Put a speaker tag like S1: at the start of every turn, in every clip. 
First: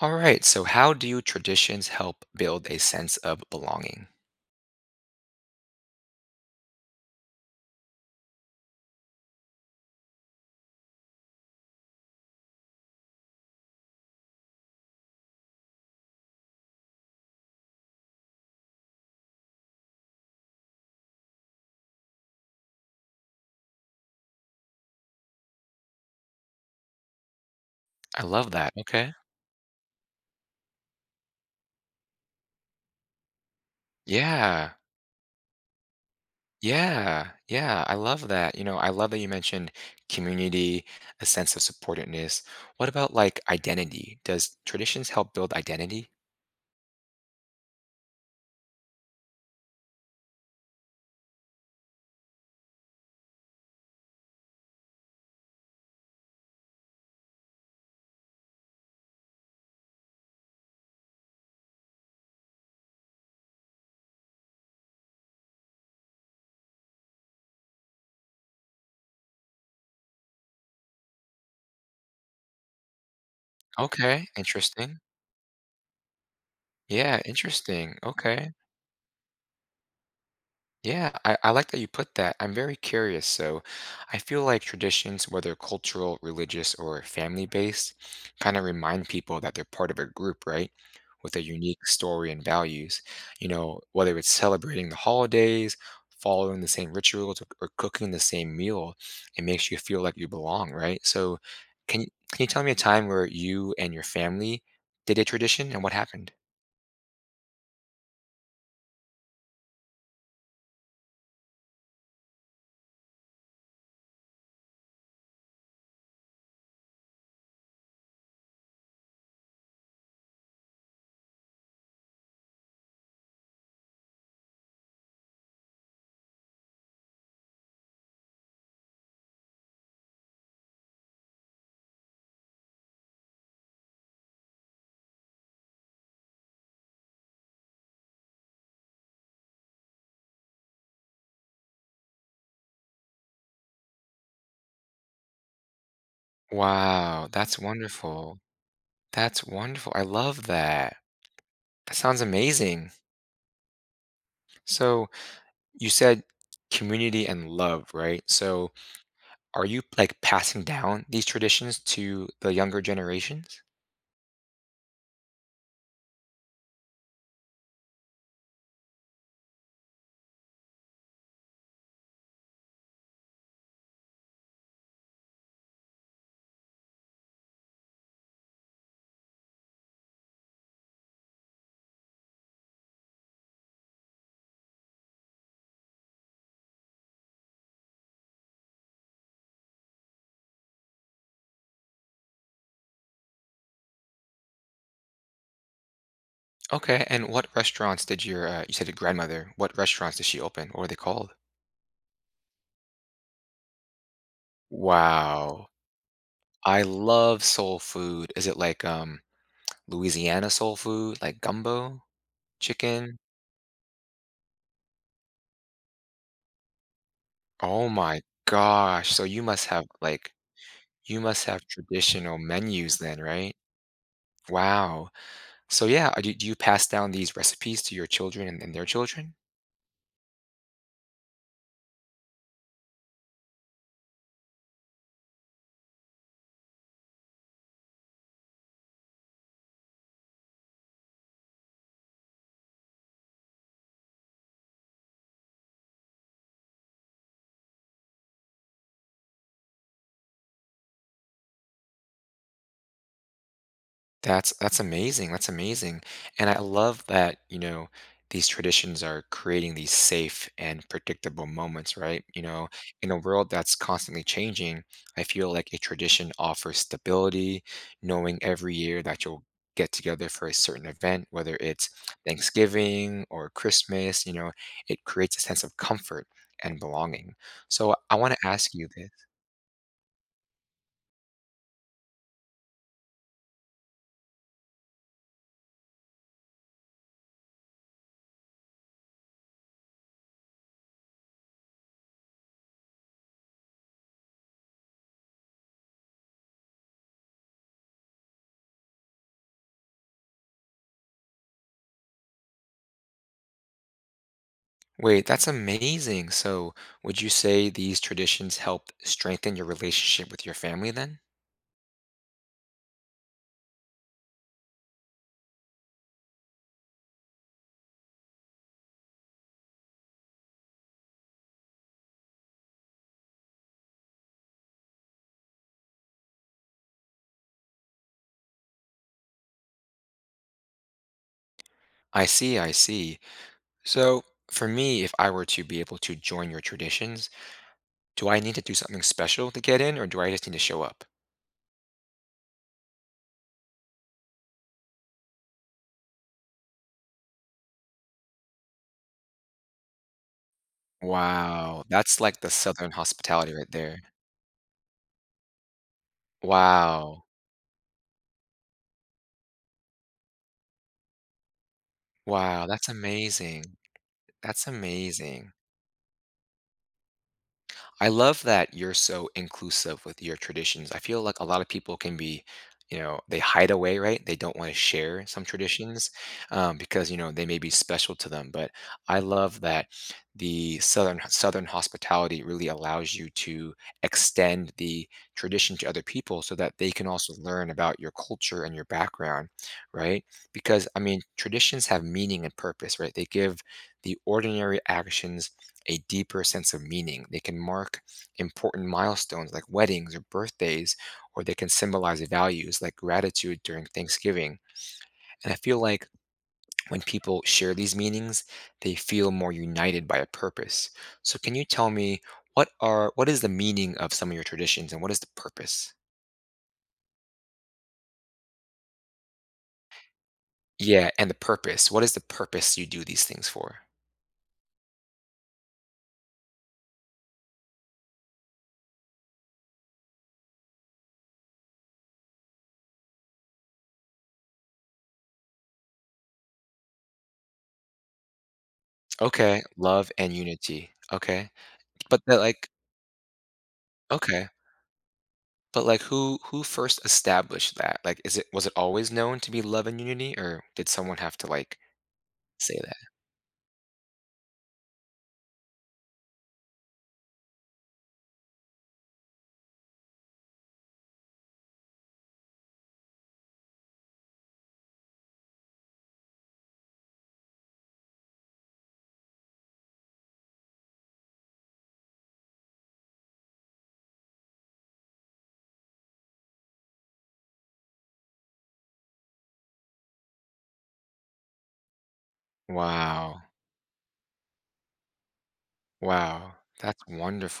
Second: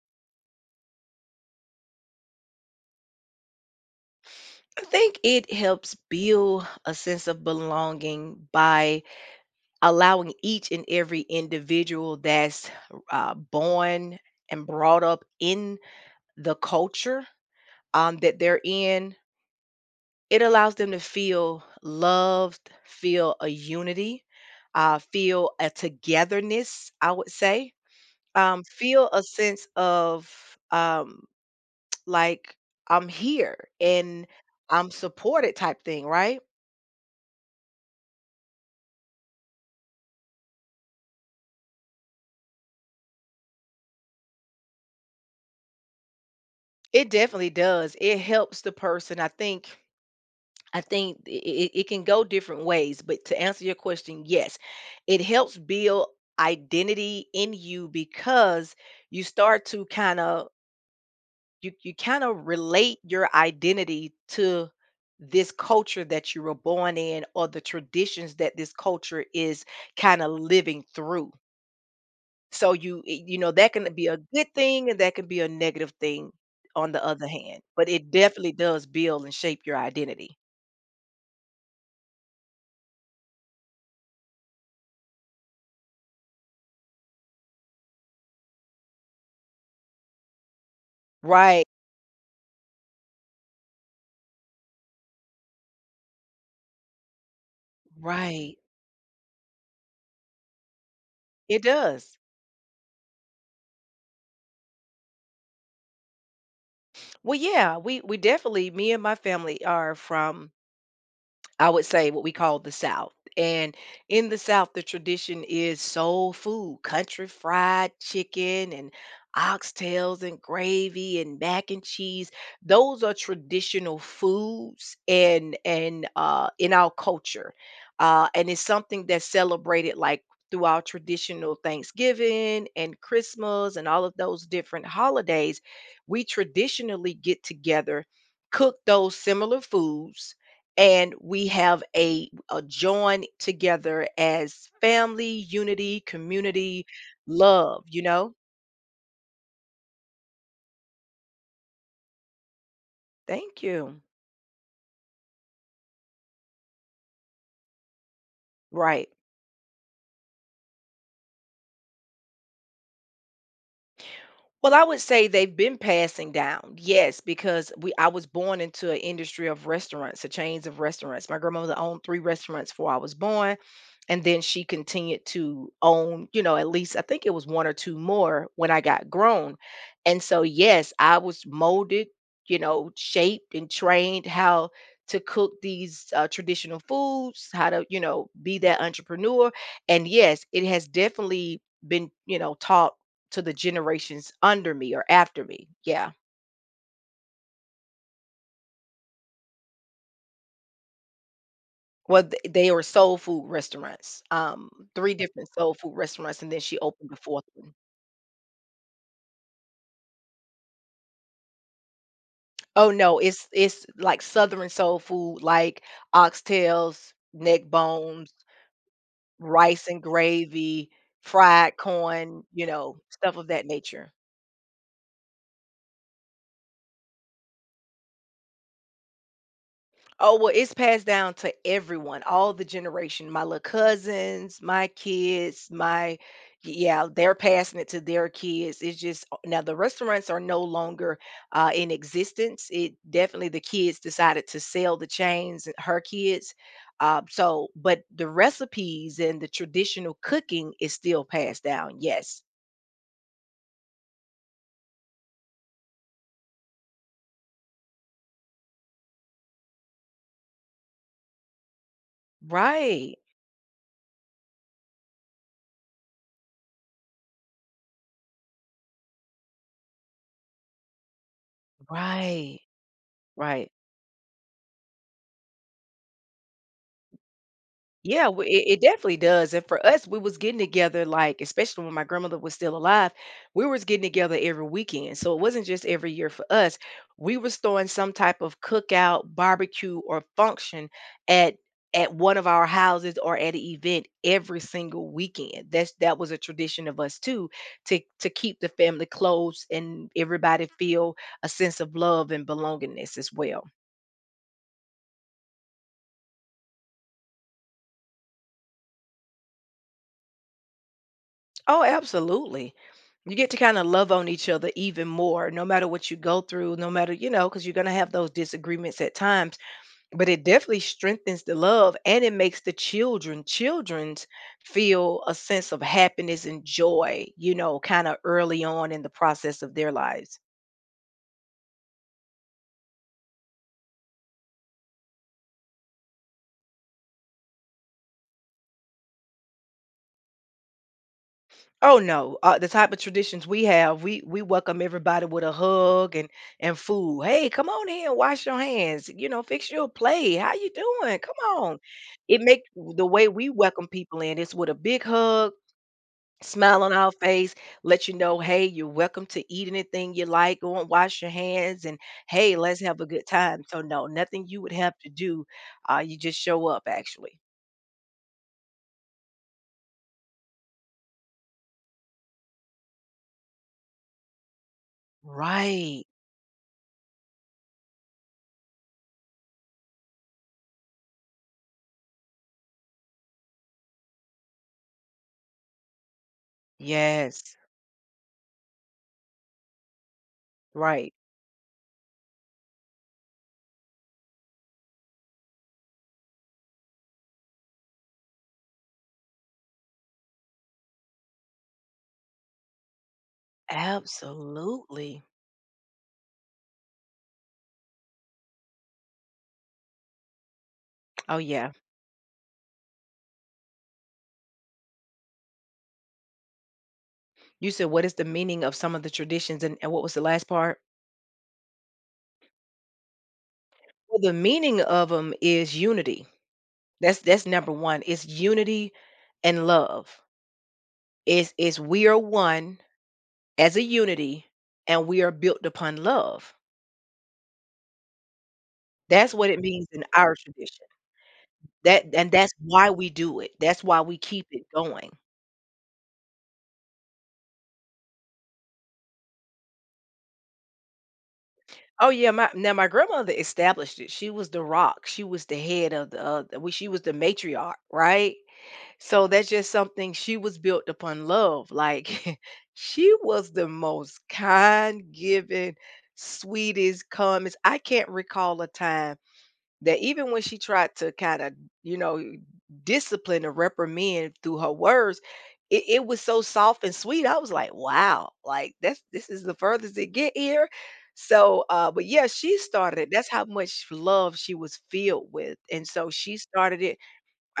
S1: All right. So, how do traditions help build a sense of belonging?
S2: I think it helps build a sense of belonging by allowing each and every individual that's born and brought up in the culture that they're in. It allows them to feel loved, feel a unity, feel a togetherness, I would say,
S1: I love
S2: um,
S1: that.
S2: feel
S1: Okay.
S2: a sense of um, like I'm here and
S1: Yeah.
S2: I'm supported type thing, right?
S1: Yeah. Yeah. I love that. I love that you mentioned community, a sense of supportedness. What about like identity? Does traditions help build identity?
S2: It definitely does. It helps the person. I think it can go different ways, but to answer your question, yes, it helps build identity in you because you start to kind of relate your identity to this culture that you were born in or the traditions that this culture is kind of living through. So you eh, you know, that can be a
S1: Okay.
S2: good thing
S1: Interesting.
S2: and that can be a negative thing on the
S1: Yeah.
S2: other hand, but
S1: Interesting.
S2: it
S1: Okay.
S2: definitely does build and shape your identity.
S1: Yeah, I like that you put that. I'm very curious. So, I feel like traditions, whether cultural, religious, or family based, kind of remind people that they're part of a group, right? With a
S2: Right,
S1: unique story and values. You know, whether it's celebrating the holidays, following the same rituals, or cooking the same
S2: right.
S1: meal, it makes you feel like you belong, right? So,
S2: It
S1: can you,
S2: does.
S1: can you tell me a time where you and your family did a tradition and what happened?
S2: Well, yeah, we definitely, me and my family are from, I would say, what we call the South. And in the South, the tradition is soul food, country fried chicken and oxtails and gravy and mac and cheese. Those are traditional foods and in our culture. And it's something that's celebrated, like through our traditional Thanksgiving and Christmas and all of those different holidays. We traditionally get together, cook those similar foods, and we have a join together as family, unity, community,
S1: Wow, that's
S2: love, you know?
S1: wonderful. That's wonderful. I love that. That sounds amazing.
S2: Thank you.
S1: So you said community and love, right? So
S2: Right.
S1: are you like passing down these traditions to the younger generations?
S2: Well, I would say they've been passing down. Yes, because we I was born into an industry of restaurants, a chains of restaurants. My grandmother owned three restaurants before I was born, and then she continued to own, you know, at least I think it was one or two more when I got grown. And so yes, I was molded, you know, shaped and trained how to cook these traditional foods, how to, you know, be that entrepreneur. And yes, it has definitely been, you know, taught to the generations under me or after me. Yeah.
S1: Okay, and what restaurants did your you said your grandmother, what restaurants did she open? What were they called?
S2: Well, they were soul food restaurants. Three different
S1: Wow.
S2: soul food restaurants, and then she
S1: I
S2: opened the
S1: love
S2: fourth one.
S1: soul food. Is it like Louisiana soul food, like gumbo,
S2: Oh
S1: chicken?
S2: no, it's like southern soul food, like oxtails, neck
S1: Oh my
S2: bones,
S1: gosh. So you must have
S2: rice and
S1: like
S2: gravy,
S1: you must have
S2: fried
S1: traditional
S2: corn, you
S1: menus
S2: know,
S1: then,
S2: stuff of
S1: right?
S2: that nature.
S1: Wow. So yeah, do you pass down these recipes to your children and their children?
S2: Oh, well, it's passed down to everyone, all the generation. My little cousins, my kids, my, yeah, they're passing it to their kids. It's just now the restaurants are no longer in existence. It definitely, the kids decided to sell the chains, her kids. So, but the recipes and the traditional cooking is still passed down. Yes,
S1: That's amazing, that's amazing, and I love that, you know, these traditions are creating these safe and predictable moments, right? You know, in a
S2: right,
S1: world that's constantly changing, I feel like a tradition offers stability, knowing every year that you'll get together for a certain event, whether it's
S2: right,
S1: Thanksgiving or
S2: right.
S1: Christmas, you know, it creates a sense of comfort and belonging. So I
S2: Yeah,
S1: want
S2: w
S1: to
S2: it
S1: ask
S2: it
S1: you this.
S2: definitely does, and for us, we was getting together, like, especially when my grandmother was still alive, we was getting together every weekend, so it wasn't just every year for us. We was throwing some type of cookout, barbecue, or function at one of our houses or at an event every single weekend. That's that was a tradition of us too, to keep the family close and everybody feel a sense of love and belongingness as well.
S1: Wait, that's amazing. So, would you say these traditions helped strengthen your relationship with your family then?
S2: Oh, absolutely. You get to kind of love on each other even more, no matter what you go through, no matter, you know, because you're going to have those disagreements at times. But it definitely strengthens the love, and it makes the children, children's feel a sense of happiness and joy, you know, kind of early on in the process of their lives.
S1: I see. So, for me, if I were to be able to join your traditions, do I need to do something special to get in, or do I just need to show up?
S2: Oh no, the type of traditions we have, we welcome everybody with a hug and food. Hey, come on in, wash your hands. You know, fix your plate. How you doing? Come on.
S1: Wow, that's like
S2: It
S1: the
S2: make,
S1: Southern
S2: the way we
S1: hospitality right
S2: welcome
S1: there.
S2: people in is with a big hug, smile on our
S1: Wow,
S2: face, let you know, hey, you're welcome to eat anything you like. Go and wash your hands, and hey,
S1: wow,
S2: let's
S1: that's
S2: have a good time.
S1: amazing.
S2: So no, nothing you
S1: That's
S2: would have to do.
S1: amazing.
S2: You just show up actually.
S1: I love that you're so inclusive with your traditions. I feel like a lot of people can be, you know, they hide away, right? They don't want to share some
S2: Right.
S1: traditions because you know they may be special to them. But I love that the southern hospitality really allows you to extend the tradition to other people so that they can also
S2: Yes.
S1: learn about your culture and your background, right? Because I
S2: Right.
S1: mean, traditions have meaning and purpose, right? They give the ordinary actions a deeper sense of meaning. They can mark important milestones like weddings or birthdays, or they can symbolize values like gratitude during Thanksgiving.
S2: Absolutely.
S1: And I feel like when people share these meanings, they feel more united by a purpose. So
S2: Oh,
S1: can you
S2: yeah.
S1: tell me what is the meaning of some of your traditions and what is the purpose?
S2: You said, what is the meaning of some of the traditions? And what was the last part?
S1: Yeah, and the purpose. What is the purpose you do these things for?
S2: Well, the meaning of them is unity. That's number one. It's unity and love. It's we are one as a unity, and we are built upon love. That's what it
S1: Okay,
S2: means in
S1: love and
S2: our tradition.
S1: unity. Okay.
S2: That,
S1: But
S2: and
S1: they're
S2: that's
S1: like
S2: why we do it. That's why we keep
S1: okay.
S2: it going.
S1: But, like, who first established that? Like, is it was it always known to be love and unity, or did someone have to, like,
S2: Oh yeah, my now
S1: say
S2: my
S1: that?
S2: grandmother established it. She was the rock. She was the head of the she was the matriarch, right? So that's just something, she was built upon love. Like she was the most kind, giving, sweetest, calmest. I can't recall a time that even when she tried to kind of, you know, discipline or reprimand through her words, it was so soft and sweet. I was like, wow, like that's this is the furthest it get here. So but yeah, she started it. That's
S1: Wow.
S2: how much love she was filled with. And so she
S1: Wow.
S2: started it
S1: That's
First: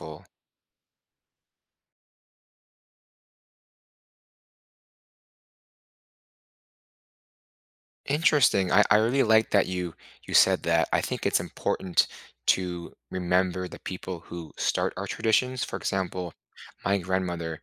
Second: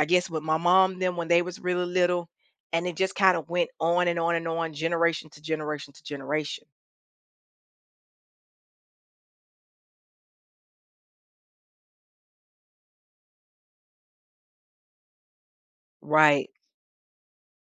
S2: I guess with my mom them when they was really little, and it just kind of went on and on and on, generation to generation to generation.
S1: Interesting. I really like that you said that. I think it's important to remember the people who start our traditions. For example,
S2: Right.
S1: my grandmother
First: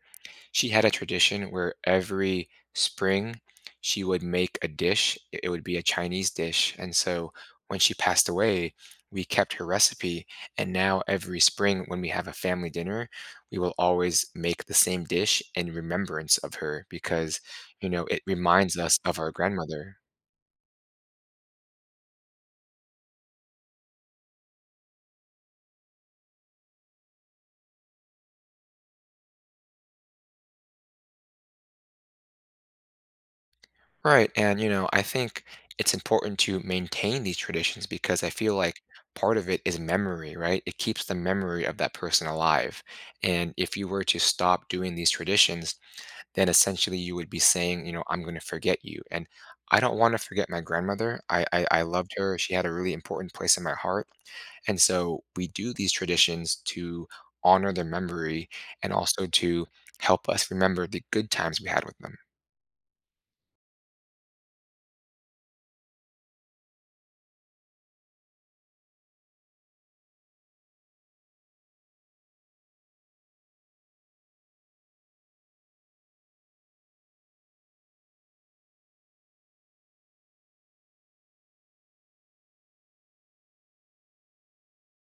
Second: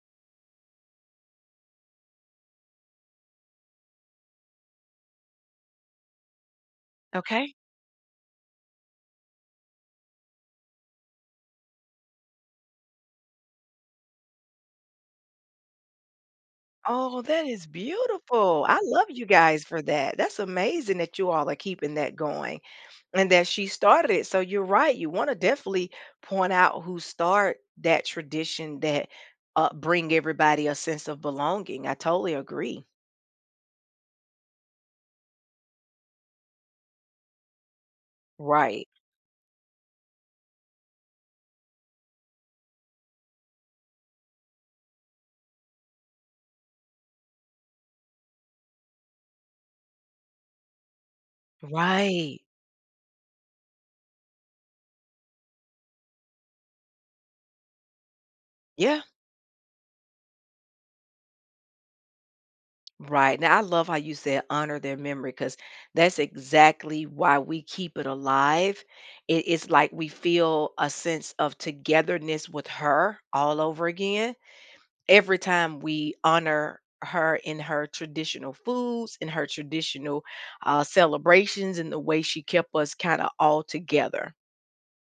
S1: She had a tradition where every spring she would make a dish. It would be a Chinese dish. And so
S2: Okay.
S1: when she passed away, we kept her recipe. And now every spring, when we have a family dinner, we will always make the same dish in remembrance of her
S2: Oh,
S1: because,
S2: that is
S1: you know, it
S2: beautiful.
S1: reminds
S2: I
S1: us
S2: love
S1: of
S2: you
S1: our
S2: guys for
S1: grandmother.
S2: that. That's amazing that you all are keeping that going and that she started it. So you're right. You want to definitely point out who start that tradition that bring everybody a sense of belonging. I totally agree.
S1: Right, and, you know, I think it's important to maintain these traditions because I feel like
S2: Right.
S1: part of it is memory, right? It keeps the memory of that person alive. And if you were to stop doing these traditions, then essentially you would be saying, you know, I'm going to forget you. And I don't want to forget my grandmother. I, I loved her.
S2: Right.
S1: She had a really important place in my heart. And so we do these traditions to honor their memory and
S2: Yeah.
S1: also to help us remember the good times we had with them.
S2: Right. Now, I love how you said honor their memory because that's exactly why we keep it alive. It, it's like we feel a sense of togetherness with her all over again. Every time we honor her in her traditional foods, in her traditional celebrations, and the way she kept us kind of all together.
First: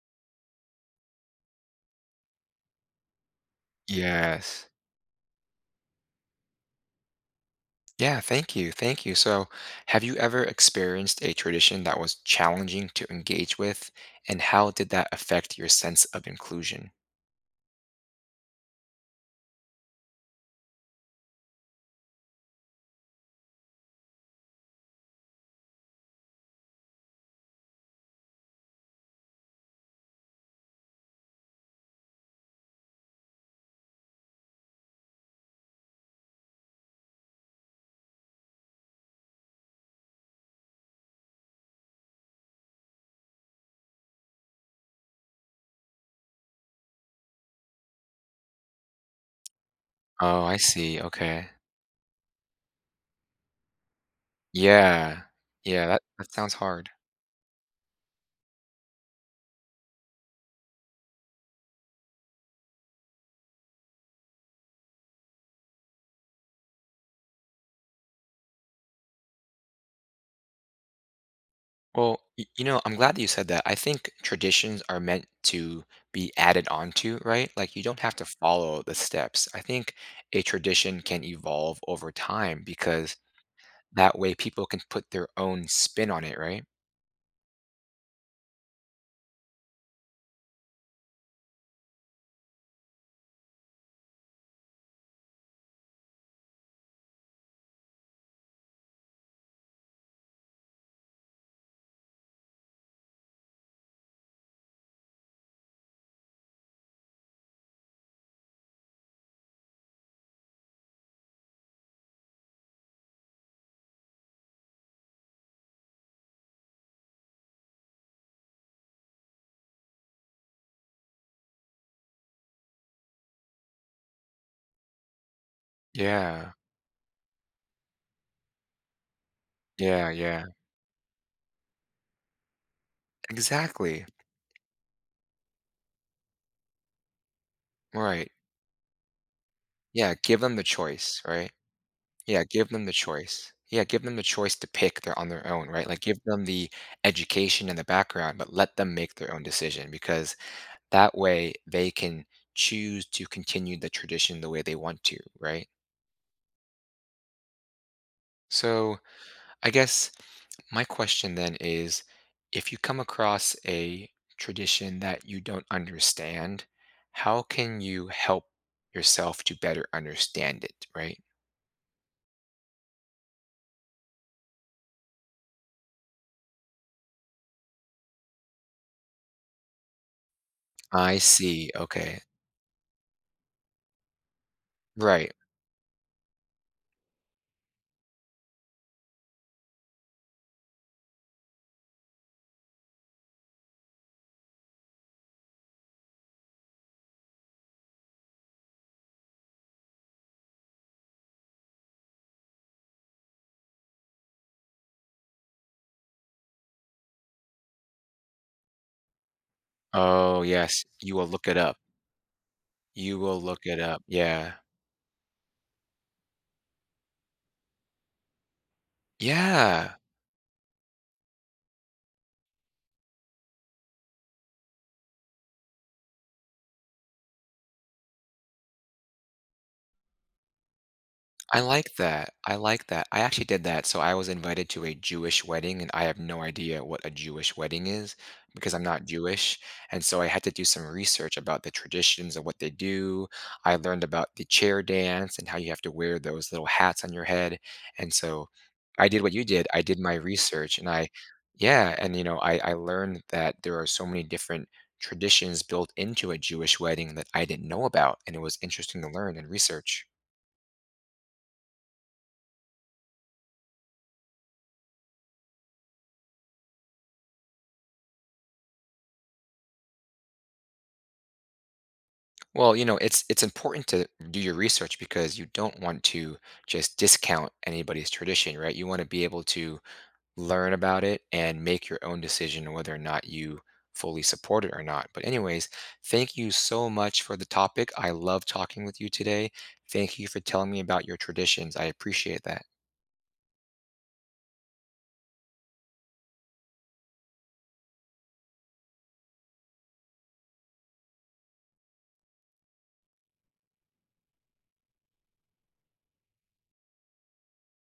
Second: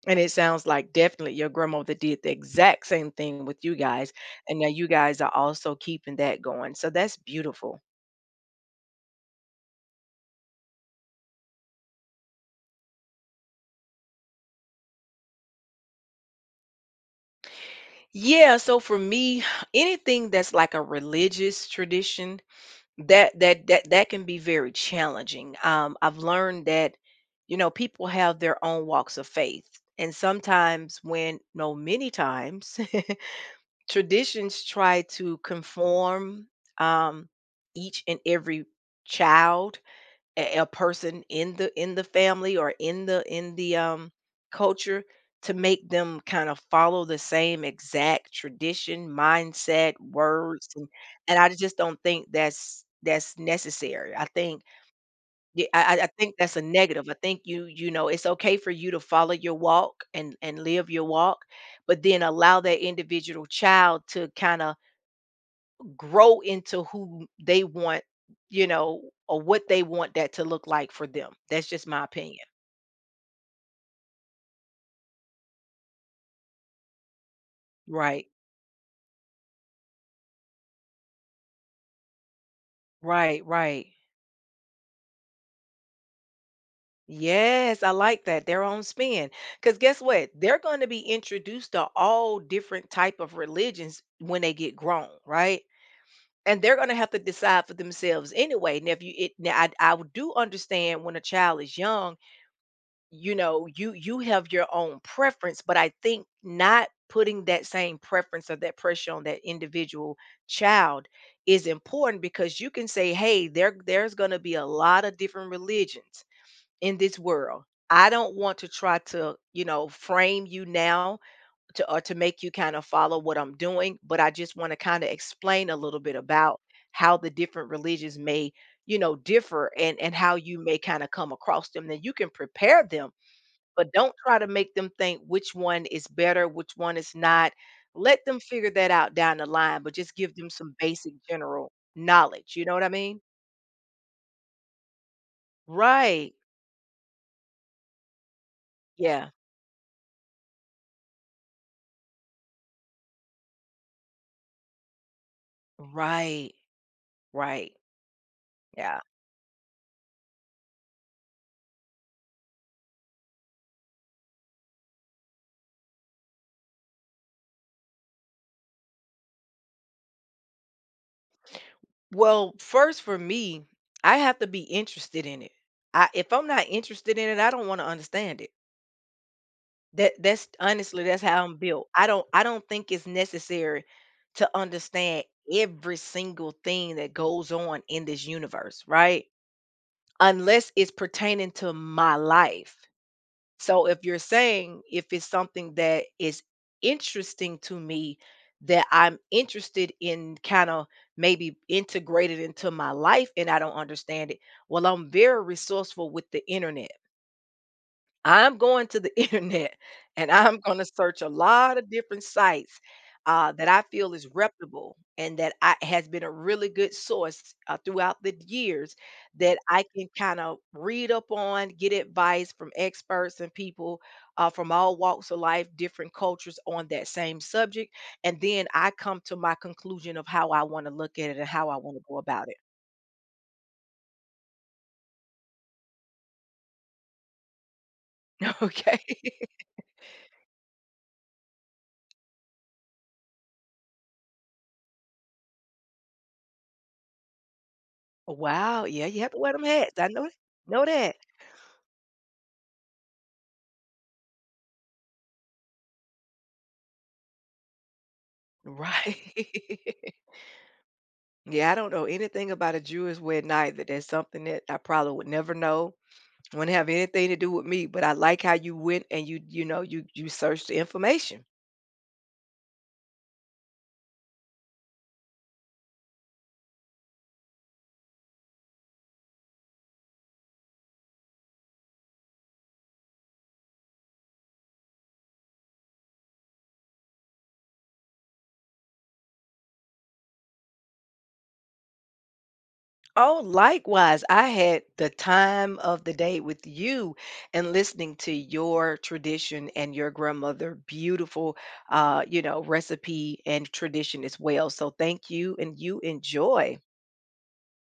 S2: And it sounds like definitely your grandmother did the exact same thing with you guys. And now
S1: Yes.
S2: you guys are also keeping that going. So that's beautiful.
S1: Yeah, thank you. Thank you. So, have you ever experienced a tradition that was challenging to engage with, and how did that affect your sense of inclusion?
S2: Yeah, so for me, anything that's like a religious tradition, that can be very challenging. I've learned that, you know, people have their own walks of faith. And sometimes when, no, many times, traditions try to conform um each and every child, a person in the family or in the culture, to make them kind of follow the same exact tradition mindset
S1: Oh, I
S2: words,
S1: see.
S2: and I
S1: Okay.
S2: just don't think that's necessary. I think
S1: Yeah.
S2: yeah,
S1: Yeah,
S2: I
S1: that
S2: think
S1: sounds
S2: that's a
S1: hard.
S2: negative. I think you, you know, it's okay for you to follow your walk and live your walk, but then allow that individual child to kind of grow into who they want, you know, or what they want that to look like for them. That's just my
S1: Well, y-
S2: opinion.
S1: you know, I'm glad that you said that. I think traditions are meant to be added onto, right? Like you don't have to
S2: Right.
S1: follow the steps. I think a tradition can evolve over time because
S2: Right, right.
S1: that way people can put their own spin on it, right?
S2: Yes, I like that. Their own spin. Cuz guess what? They're going to be introduced to all different type of religions when they get grown, right? And they're going to have to decide for themselves anyway. Now if you it now I do understand when a child is young, you know, you have your own preference, but I think not putting that same preference or that pressure on that individual child is important because you can say, hey, there's going to be a lot of different religions in this world. I don't want to try to, you know, frame you now to, or to make you kind of follow what I'm doing, but I just want to kind of explain a little bit
S1: Yeah.
S2: about how the different religions may, you know, differ
S1: Yeah,
S2: and how
S1: yeah.
S2: you may kind of come across them. Then you can prepare them, but
S1: Exactly.
S2: don't try to make them think which one is better, which one is not. Let
S1: Right.
S2: them figure that out down the line, but
S1: Yeah,
S2: just give
S1: give
S2: them
S1: them the
S2: some basic
S1: choice, right?
S2: general
S1: Yeah,
S2: knowledge. You
S1: give
S2: know what
S1: them
S2: I
S1: the
S2: mean?
S1: choice. Yeah, give them the choice to pick their on their own, right? Like give
S2: Right.
S1: them the education and the background, but let them make
S2: Yeah.
S1: their own decision because that way they can choose to continue the tradition the way they want to, right?
S2: Right. Right.
S1: So,
S2: Yeah.
S1: I guess my question then is if you come across a tradition that you don't understand, how can you help yourself to better understand it, right?
S2: Well, first for me, I have to be interested in it. I If I'm not interested in it, I don't want to understand it. That's honestly
S1: I
S2: that's how I'm
S1: see,
S2: built. I
S1: okay.
S2: don't I don't think it's necessary to understand
S1: Right.
S2: every single thing that goes on in this universe, right? Unless it's pertaining to my life. So if you're saying, if it's something that is interesting to me, that I'm interested in kind of maybe integrated into my life, and I don't understand it, well, I'm very resourceful with the internet. I'm going to the internet and
S1: Oh,
S2: I'm going
S1: yes,
S2: to
S1: you
S2: search
S1: will
S2: a
S1: look it up.
S2: lot of different sites
S1: You will look
S2: that
S1: it
S2: I
S1: up,
S2: feel is
S1: yeah.
S2: reputable and that I, has been a really good source throughout the years, that I
S1: Yeah,
S2: can kind of read up on, get advice from experts and people from all walks of life, different cultures on that same subject. And then I come to my conclusion of how I want to look at it and
S1: I
S2: how I
S1: like
S2: want to go
S1: that.
S2: about
S1: I
S2: it.
S1: like that. I actually did that. So I was invited to a Jewish wedding, and I have no idea what a Jewish wedding is because I'm
S2: Okay.
S1: not Jewish. And so I had to do some research about the traditions and what they do. I learned about the chair dance and how you have to wear those little hats on your head. And so
S2: Wow. Yeah.
S1: I did
S2: You have
S1: what
S2: to
S1: you
S2: wear them
S1: did. I did
S2: hats. I
S1: my research
S2: know
S1: and I,
S2: that.
S1: yeah. And, you know, I learned that there are so many different traditions built into a Jewish wedding that I didn't know about. And it was interesting to learn
S2: Right.
S1: and research.
S2: Yeah, I don't know anything about a Jewish wedding either. That's something that I probably would never know. Wouldn't have anything to do with me, but I like how you went and you know, you searched the information.
S1: Well, you know, it's important to do your research because you don't want to just discount anybody's tradition, right? You want to be able to learn about it and make your own decision whether or not you fully support it or not. But anyways, thank you so much for the topic. I love talking with you today. Thank you for telling me about your traditions. I appreciate that.
S2: Oh, likewise, I had the time of the day with you and listening to your tradition and your grandmother, beautiful you know, recipe and tradition as well. So thank you, and you enjoy.